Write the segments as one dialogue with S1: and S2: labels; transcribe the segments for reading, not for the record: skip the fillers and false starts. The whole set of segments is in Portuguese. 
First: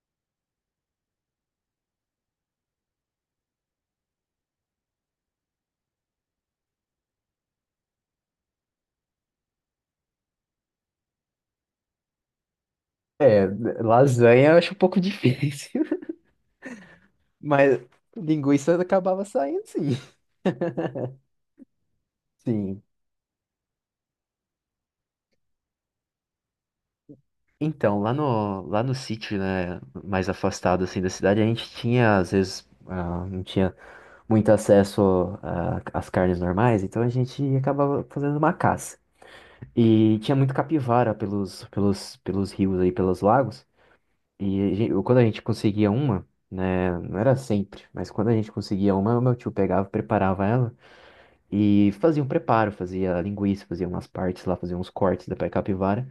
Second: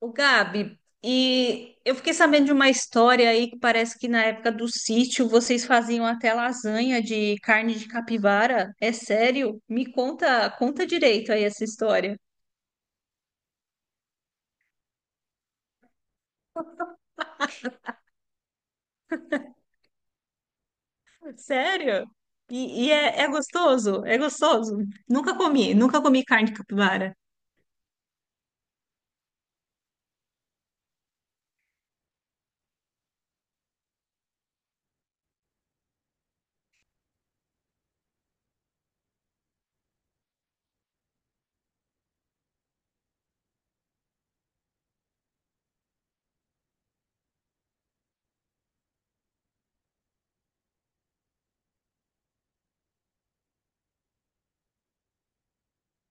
S1: O Gabi, e eu fiquei sabendo de uma história aí que parece que na época do sítio vocês faziam até lasanha de carne de capivara. É sério? Me conta, conta direito aí essa história.
S2: É, lasanha eu acho um pouco difícil, mas linguiça acabava saindo sim.
S1: Sério?
S2: Sim.
S1: E é gostoso? É gostoso? Nunca comi, nunca comi carne de capivara.
S2: Então, lá no sítio, né, mais afastado assim da cidade, a gente tinha, às vezes, não tinha muito acesso às carnes normais, então a gente acabava fazendo uma caça. E tinha muito capivara pelos rios aí, pelos lagos, e quando a gente conseguia uma, né, não era sempre, mas quando a gente conseguia uma, meu tio pegava, preparava ela. E fazia um preparo, fazia linguiça, fazia umas partes lá, fazia uns cortes da pé capivara.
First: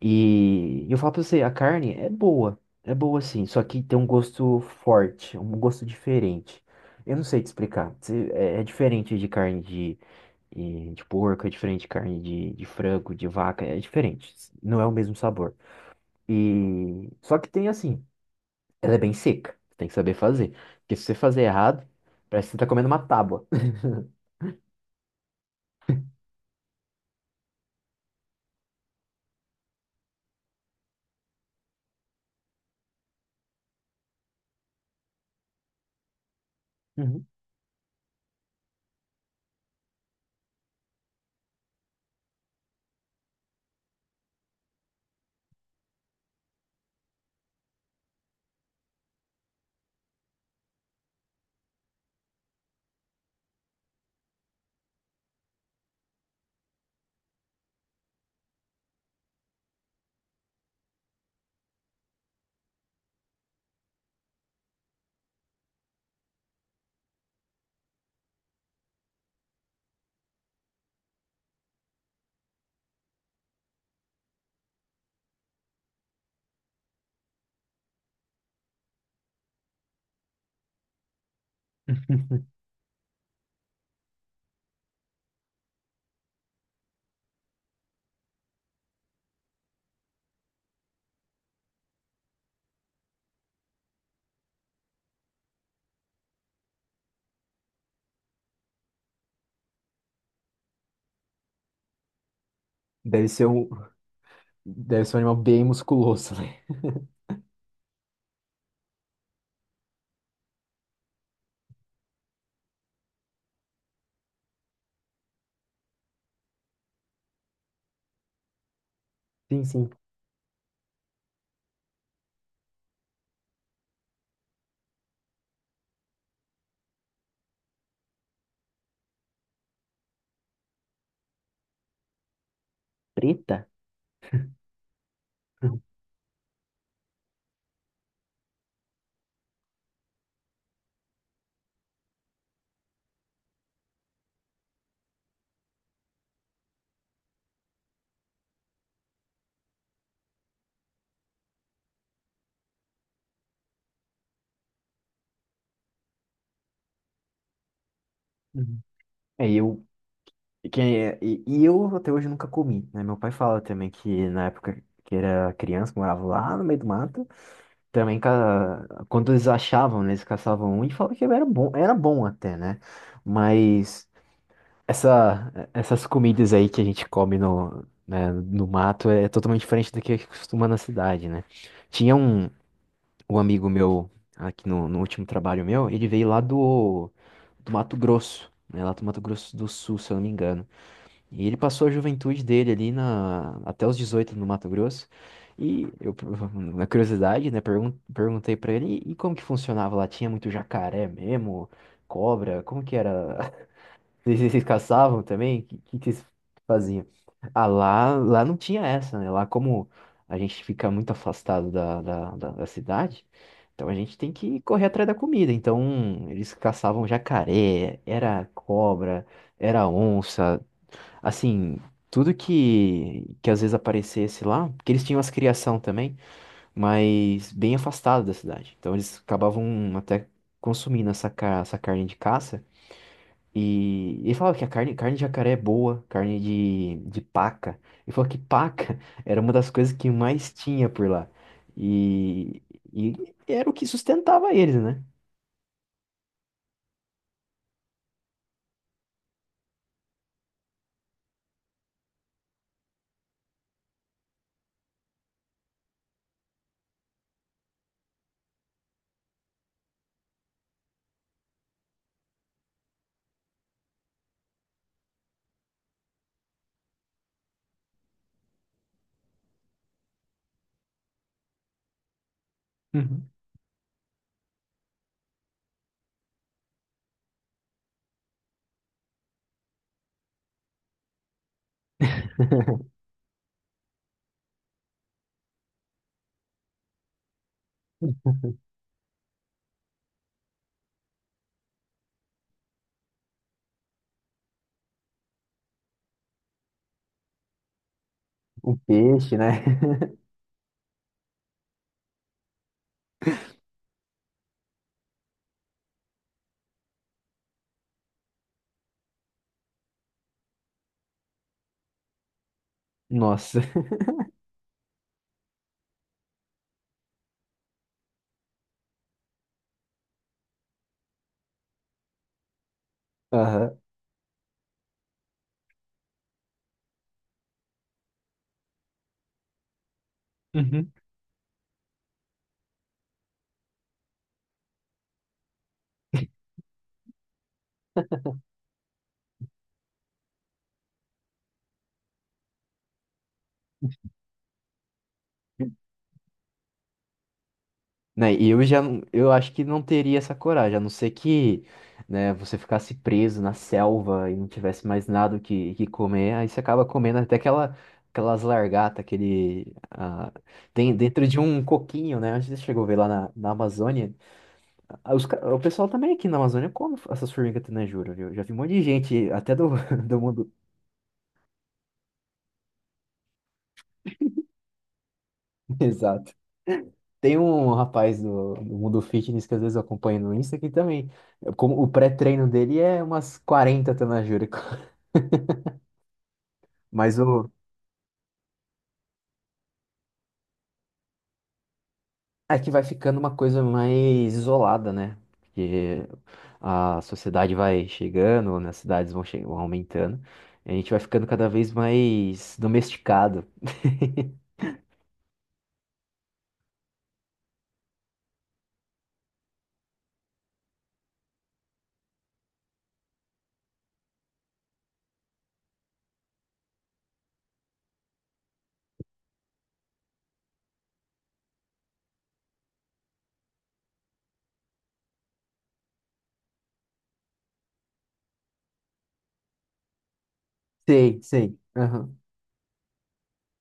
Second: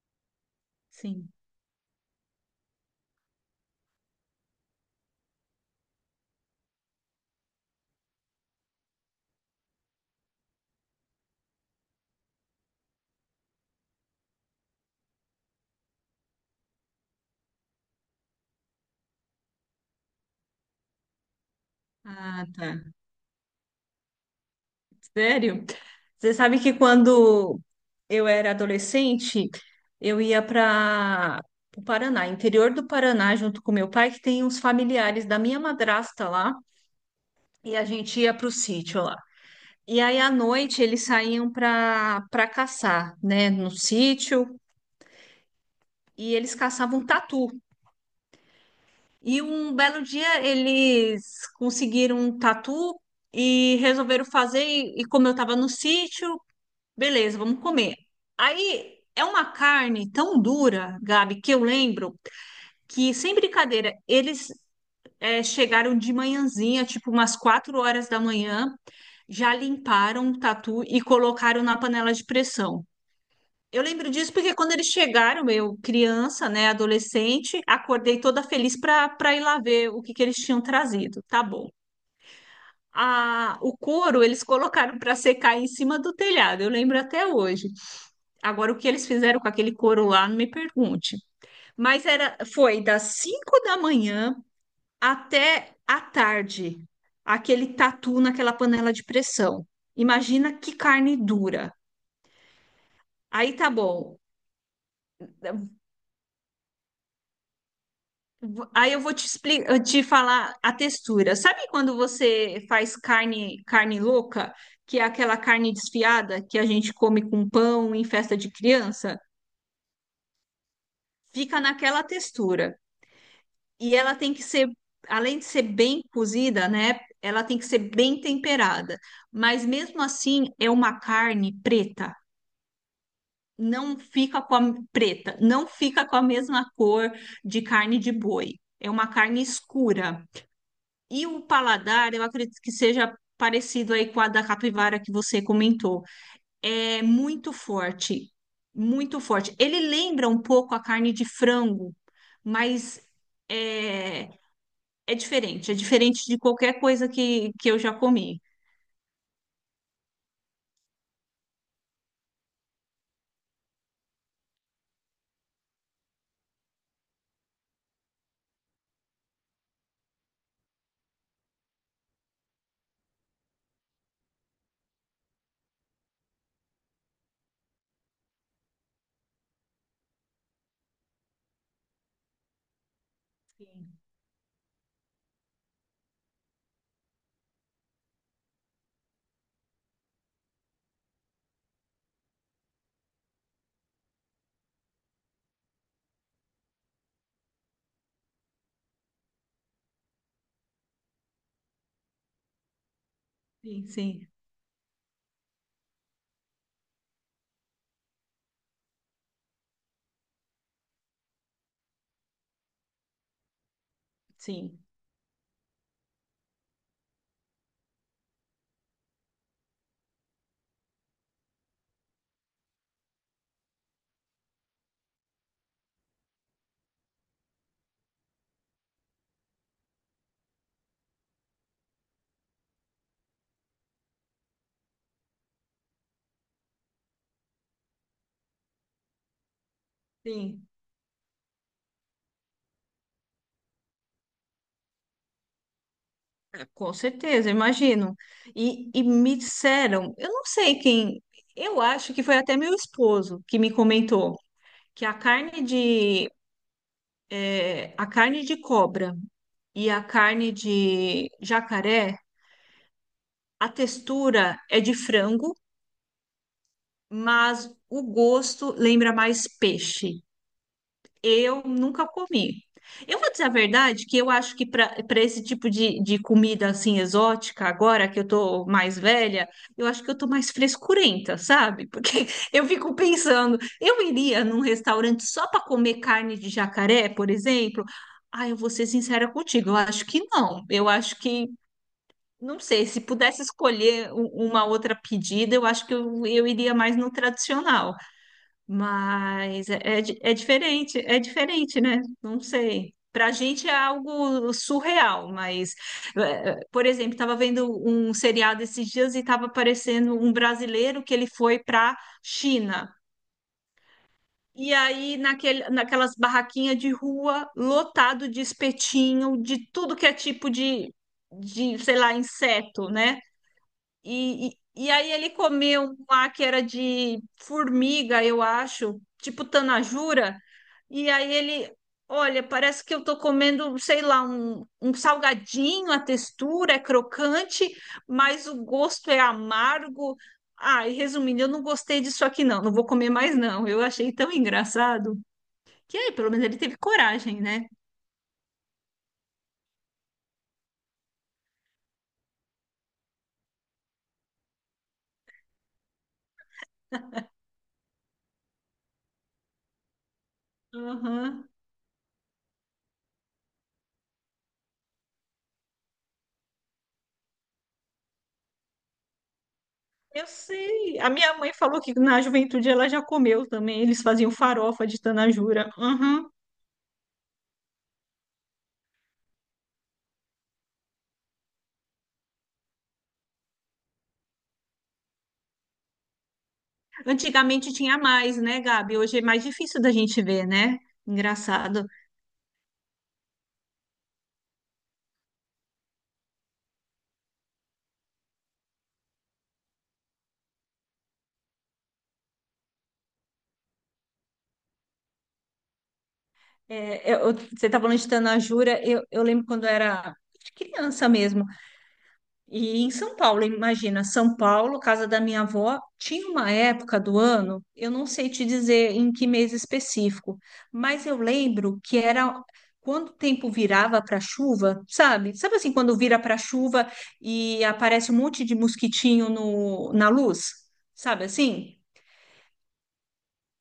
S2: E eu falo pra
S1: Sim.
S2: você, a carne é boa sim, só que tem um gosto forte, um gosto diferente. Eu não sei te explicar, é diferente de carne de, de porco, é diferente de carne de frango, de vaca, é diferente, não é o mesmo sabor. E só que tem assim, ela é bem seca, tem que saber fazer, porque se você fazer errado,
S1: Ah,
S2: parece que você tá comendo
S1: tá.
S2: uma tábua.
S1: Sério? Você sabe que quando eu era adolescente, eu ia para o Paraná, interior do Paraná, junto com meu pai, que tem uns familiares da minha madrasta lá,
S2: Uhum.
S1: e a gente ia para o sítio lá. E aí à noite eles saíam para caçar, né, no sítio, e eles caçavam tatu. E um belo dia eles conseguiram um tatu e resolveram fazer. E como eu estava no sítio, beleza, vamos comer. Aí é uma carne tão dura, Gabi, que eu lembro que, sem brincadeira, eles chegaram de manhãzinha, tipo umas 4 horas da manhã, já limparam o tatu e colocaram na panela de pressão. Eu lembro disso porque quando eles chegaram, eu, criança, né, adolescente, acordei toda feliz para ir lá ver o que que eles tinham trazido. Tá bom. A, o couro eles colocaram para secar em cima do telhado, eu lembro até hoje. Agora, o que eles fizeram com aquele couro lá, não me pergunte. Mas era, foi das 5 da manhã até a tarde, aquele tatu naquela panela de pressão. Imagina que carne dura.
S2: Deve ser
S1: Aí
S2: um.
S1: tá bom.
S2: Deve ser um animal bem musculoso, né?
S1: Aí eu vou te explicar, te falar a textura. Sabe quando você faz carne, carne louca, que é aquela carne desfiada que a gente come com pão em festa de criança?
S2: Sim, sim.
S1: Fica naquela textura. E ela tem que ser, além de ser bem cozida, né? Ela tem que ser bem temperada. Mas mesmo assim, é uma carne preta.
S2: Preta?
S1: Não fica com a preta, não fica com a mesma cor de carne de boi. É uma carne escura. E o paladar, eu acredito que seja parecido aí com a da capivara que você comentou. É muito forte, muito forte. Ele lembra um pouco a carne de frango, mas é, é diferente de qualquer coisa que eu já comi.
S2: Uhum. É, e eu, que, é- e eu até hoje nunca comi, né? Meu pai fala também que na época que era criança, que morava lá no meio do mato, também quando eles achavam, né, eles caçavam um e falavam que era bom até, né? Mas essas comidas aí que a gente come no, né, no mato é totalmente diferente do que costuma na cidade, né? Tinha o amigo meu, aqui no último trabalho meu, ele veio lá do Mato Grosso, né? Lá do Mato Grosso do Sul, se eu não me engano. E ele passou a juventude dele ali até os 18 no Mato Grosso. E eu, na curiosidade, né, perguntei pra ele, e como que funcionava lá? Tinha muito jacaré mesmo? Cobra? Como que era
S1: Sim, sim,
S2: vocês caçavam também? O que, que vocês faziam? Ah, lá não tinha essa, né? Lá como a gente fica muito afastado da cidade, então a gente tem que
S1: sim,
S2: correr atrás da comida. Então eles caçavam jacaré, era cobra, era onça, assim, tudo que às vezes aparecesse lá, porque eles tinham as criação também, mas bem afastado da cidade. Então eles acabavam até consumindo essa carne de caça e ele falava que carne de jacaré é boa, carne de paca. Ele falou que paca era uma das coisas que mais
S1: sim.
S2: tinha por lá. E, e era o que sustentava eles, né?
S1: É, com certeza, imagino. E me disseram, eu não sei quem, eu acho que foi até meu esposo que me comentou que a carne de, é, a carne de cobra e a carne de jacaré, a textura é de frango, mas o gosto lembra mais peixe. Eu nunca comi. Eu
S2: Uhum.
S1: vou dizer a verdade que eu acho que para esse tipo de comida assim exótica, agora que eu tô mais velha, eu acho que eu tô mais frescurenta, sabe? Porque eu fico pensando, eu iria num restaurante só para comer carne de jacaré, por exemplo? Ah, eu vou ser sincera contigo, eu acho que não. Eu acho que, não sei, se pudesse escolher uma outra pedida, eu acho que eu iria mais no tradicional.
S2: O peixe, né?
S1: Mas é, é, é diferente, né? Não sei. Para a gente é algo surreal, mas, por exemplo, estava vendo um seriado esses dias e estava aparecendo um brasileiro que ele foi para China.
S2: Nossa.
S1: E aí, naquele, naquelas barraquinhas de rua, lotado de espetinho, de tudo que é tipo de, sei lá, inseto, né?
S2: Aham.
S1: E, e, e aí ele comeu um lá que era de formiga, eu acho, tipo tanajura.
S2: Uhum.
S1: E aí ele, olha, parece que eu tô comendo, sei lá, um salgadinho, a textura é crocante, mas o gosto é amargo. Ah, e resumindo, eu não gostei disso aqui não, não vou comer mais não. Eu achei tão engraçado. Que aí, pelo menos ele teve coragem, né?
S2: Né, e eu já, eu acho que não teria essa coragem, a não ser que, né, você ficasse preso na selva e não tivesse mais nada o que, que comer, aí você acaba comendo até aquelas largatas, tem dentro de
S1: Aham.
S2: um coquinho, né, onde você chegou a ver lá na Amazônia. Ah, o pessoal também aqui na Amazônia come essas formigas tenejura, viu, já vi um monte de gente, até do, do
S1: Eu
S2: mundo,
S1: sei. A minha mãe falou que na juventude ela já comeu também. Eles faziam farofa de tanajura. Uhum.
S2: exato. Tem um rapaz do mundo fitness que às vezes eu acompanho no Insta que também, como o pré-treino dele é umas 40 tenajúrico. Mas o
S1: Antigamente tinha mais, né, Gabi? Hoje é mais difícil da gente ver, né? Engraçado.
S2: é que vai ficando uma coisa mais isolada, né? Porque a sociedade vai chegando, né? As cidades vão aumentando, e a gente vai ficando cada vez mais domesticado.
S1: É, você tá falando de tanajura. Eu lembro quando eu era de criança mesmo. E em São Paulo, imagina, São Paulo, casa da minha avó, tinha uma época do ano, eu não sei te dizer em que mês específico, mas eu lembro que era quando o tempo virava para chuva, sabe? Sabe assim, quando vira para chuva e aparece um monte de mosquitinho no, na luz,
S2: Sei,
S1: sabe
S2: sei.
S1: assim?
S2: Aham.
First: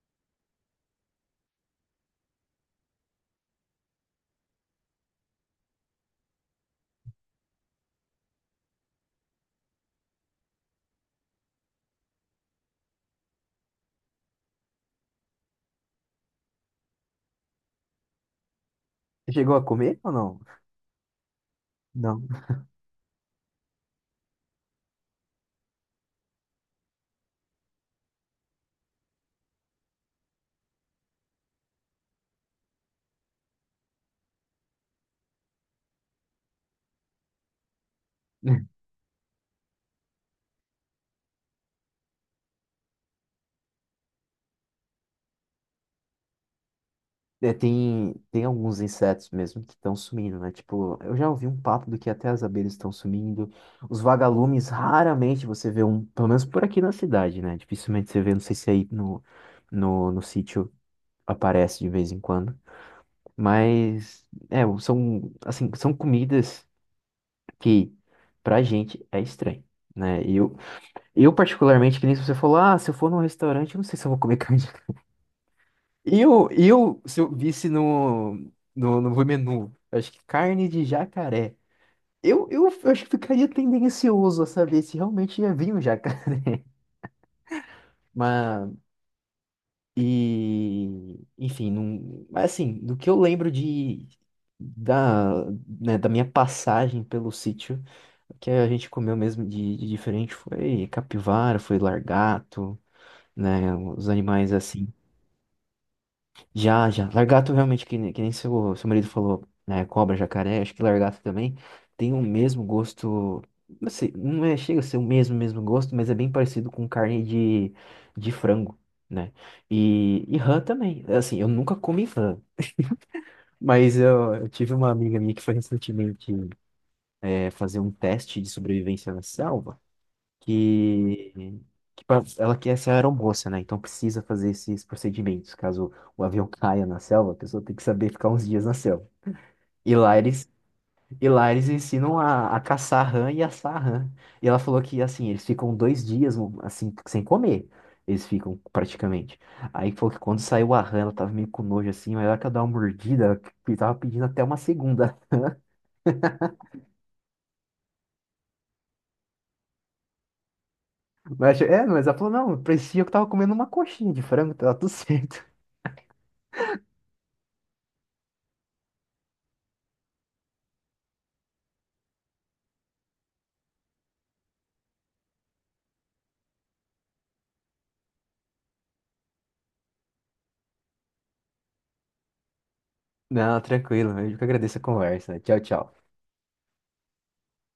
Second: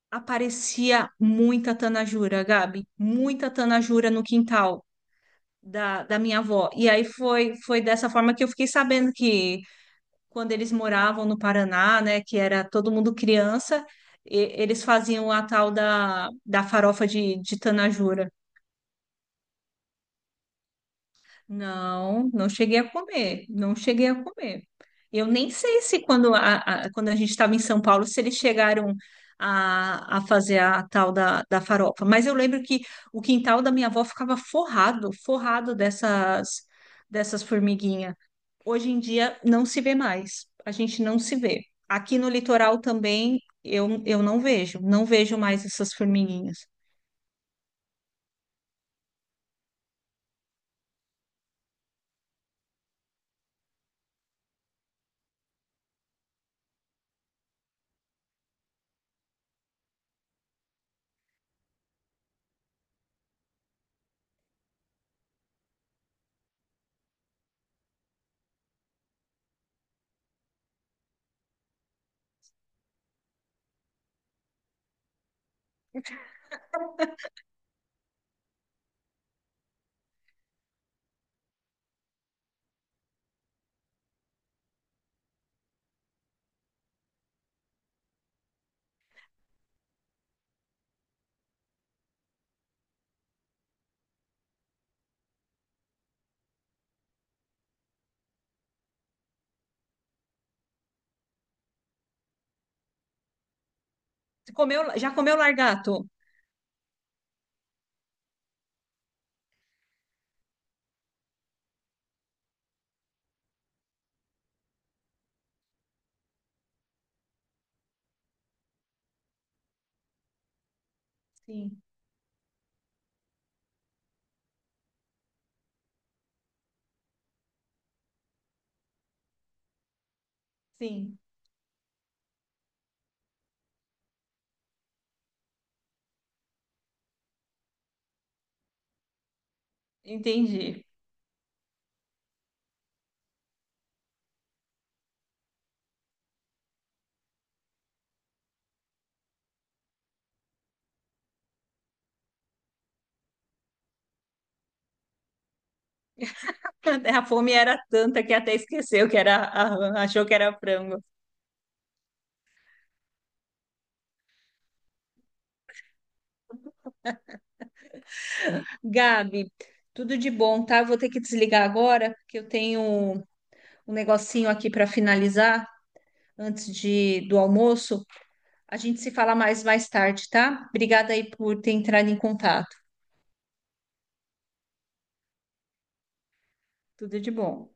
S1: Aparecia muita tanajura, Gabi, muita tanajura no quintal da, da minha avó. E aí foi, foi dessa forma que eu fiquei sabendo que quando eles moravam no Paraná, né, que era todo mundo criança, eles faziam a tal da, da farofa de tanajura.
S2: Você chegou a comer ou não? Não.
S1: Não, não cheguei a comer, não cheguei a comer. Eu nem sei se quando quando a gente estava em São Paulo, se eles chegaram a fazer a tal da, da farofa, mas eu lembro que o quintal da minha avó ficava forrado, forrado dessas, dessas formiguinhas. Hoje em dia não se vê mais. A gente não se vê. Aqui no litoral também eu não vejo, não vejo mais essas formiguinhas.
S2: É, tem alguns insetos mesmo que estão sumindo, né? Tipo, eu já ouvi um papo do que até as abelhas estão sumindo. Os vagalumes, raramente você vê um, pelo menos por aqui na cidade, né? Dificilmente você vê, não sei se aí no sítio aparece de vez em quando. Mas, é, são comidas que pra gente é estranho, né? Eu particularmente, que nem você falou, se eu for num restaurante, eu não sei se eu vou comer carne. Se eu visse no menu, acho que carne de jacaré. Eu acho que ficaria tendencioso a saber se realmente ia vir um jacaré. Mas, enfim, não, mas assim, do que eu lembro da, né, da minha passagem pelo sítio, o que a gente comeu mesmo de diferente foi capivara, foi largato, né, os animais
S1: Você comeu,
S2: assim.
S1: já comeu largato?
S2: Já, já. Lagarto realmente, que nem seu marido falou, né? Cobra, jacaré, acho que lagarto também tem o mesmo gosto. Não sei, não é, chega a ser o mesmo, mesmo gosto, mas é bem parecido com carne de frango, né? E rã também. Assim, eu nunca
S1: Sim,
S2: comi rã, mas eu tive uma amiga minha que foi recentemente fazer um teste de sobrevivência na selva
S1: sim,
S2: que, ela quer ser aeromoça, né? Então precisa fazer esses procedimentos. Caso o avião caia na selva, a pessoa tem que saber ficar uns dias na selva. E lá eles,
S1: entendi.
S2: e lá eles ensinam a caçar rã e assar rã. E ela falou que, assim, eles ficam dois dias, um, assim, sem comer. Eles ficam, praticamente. Aí falou que quando saiu a rã, ela tava meio com nojo, assim, mas ela que ela dá uma mordida, ela que tava pedindo até uma segunda.
S1: A fome era tanta que até esqueceu que era, achou que era frango.
S2: Mas ela falou, não, parecia que eu tava comendo uma coxinha de frango, tava tudo certo.
S1: Gabi, tudo de bom, tá? Eu vou ter que desligar agora, porque eu tenho um negocinho aqui para finalizar antes de, do almoço. A gente se fala mais tarde, tá? Obrigada aí por ter entrado em contato.
S2: Não, tranquilo. Eu que agradeço a conversa. Tchau, tchau.
S1: Tudo de bom.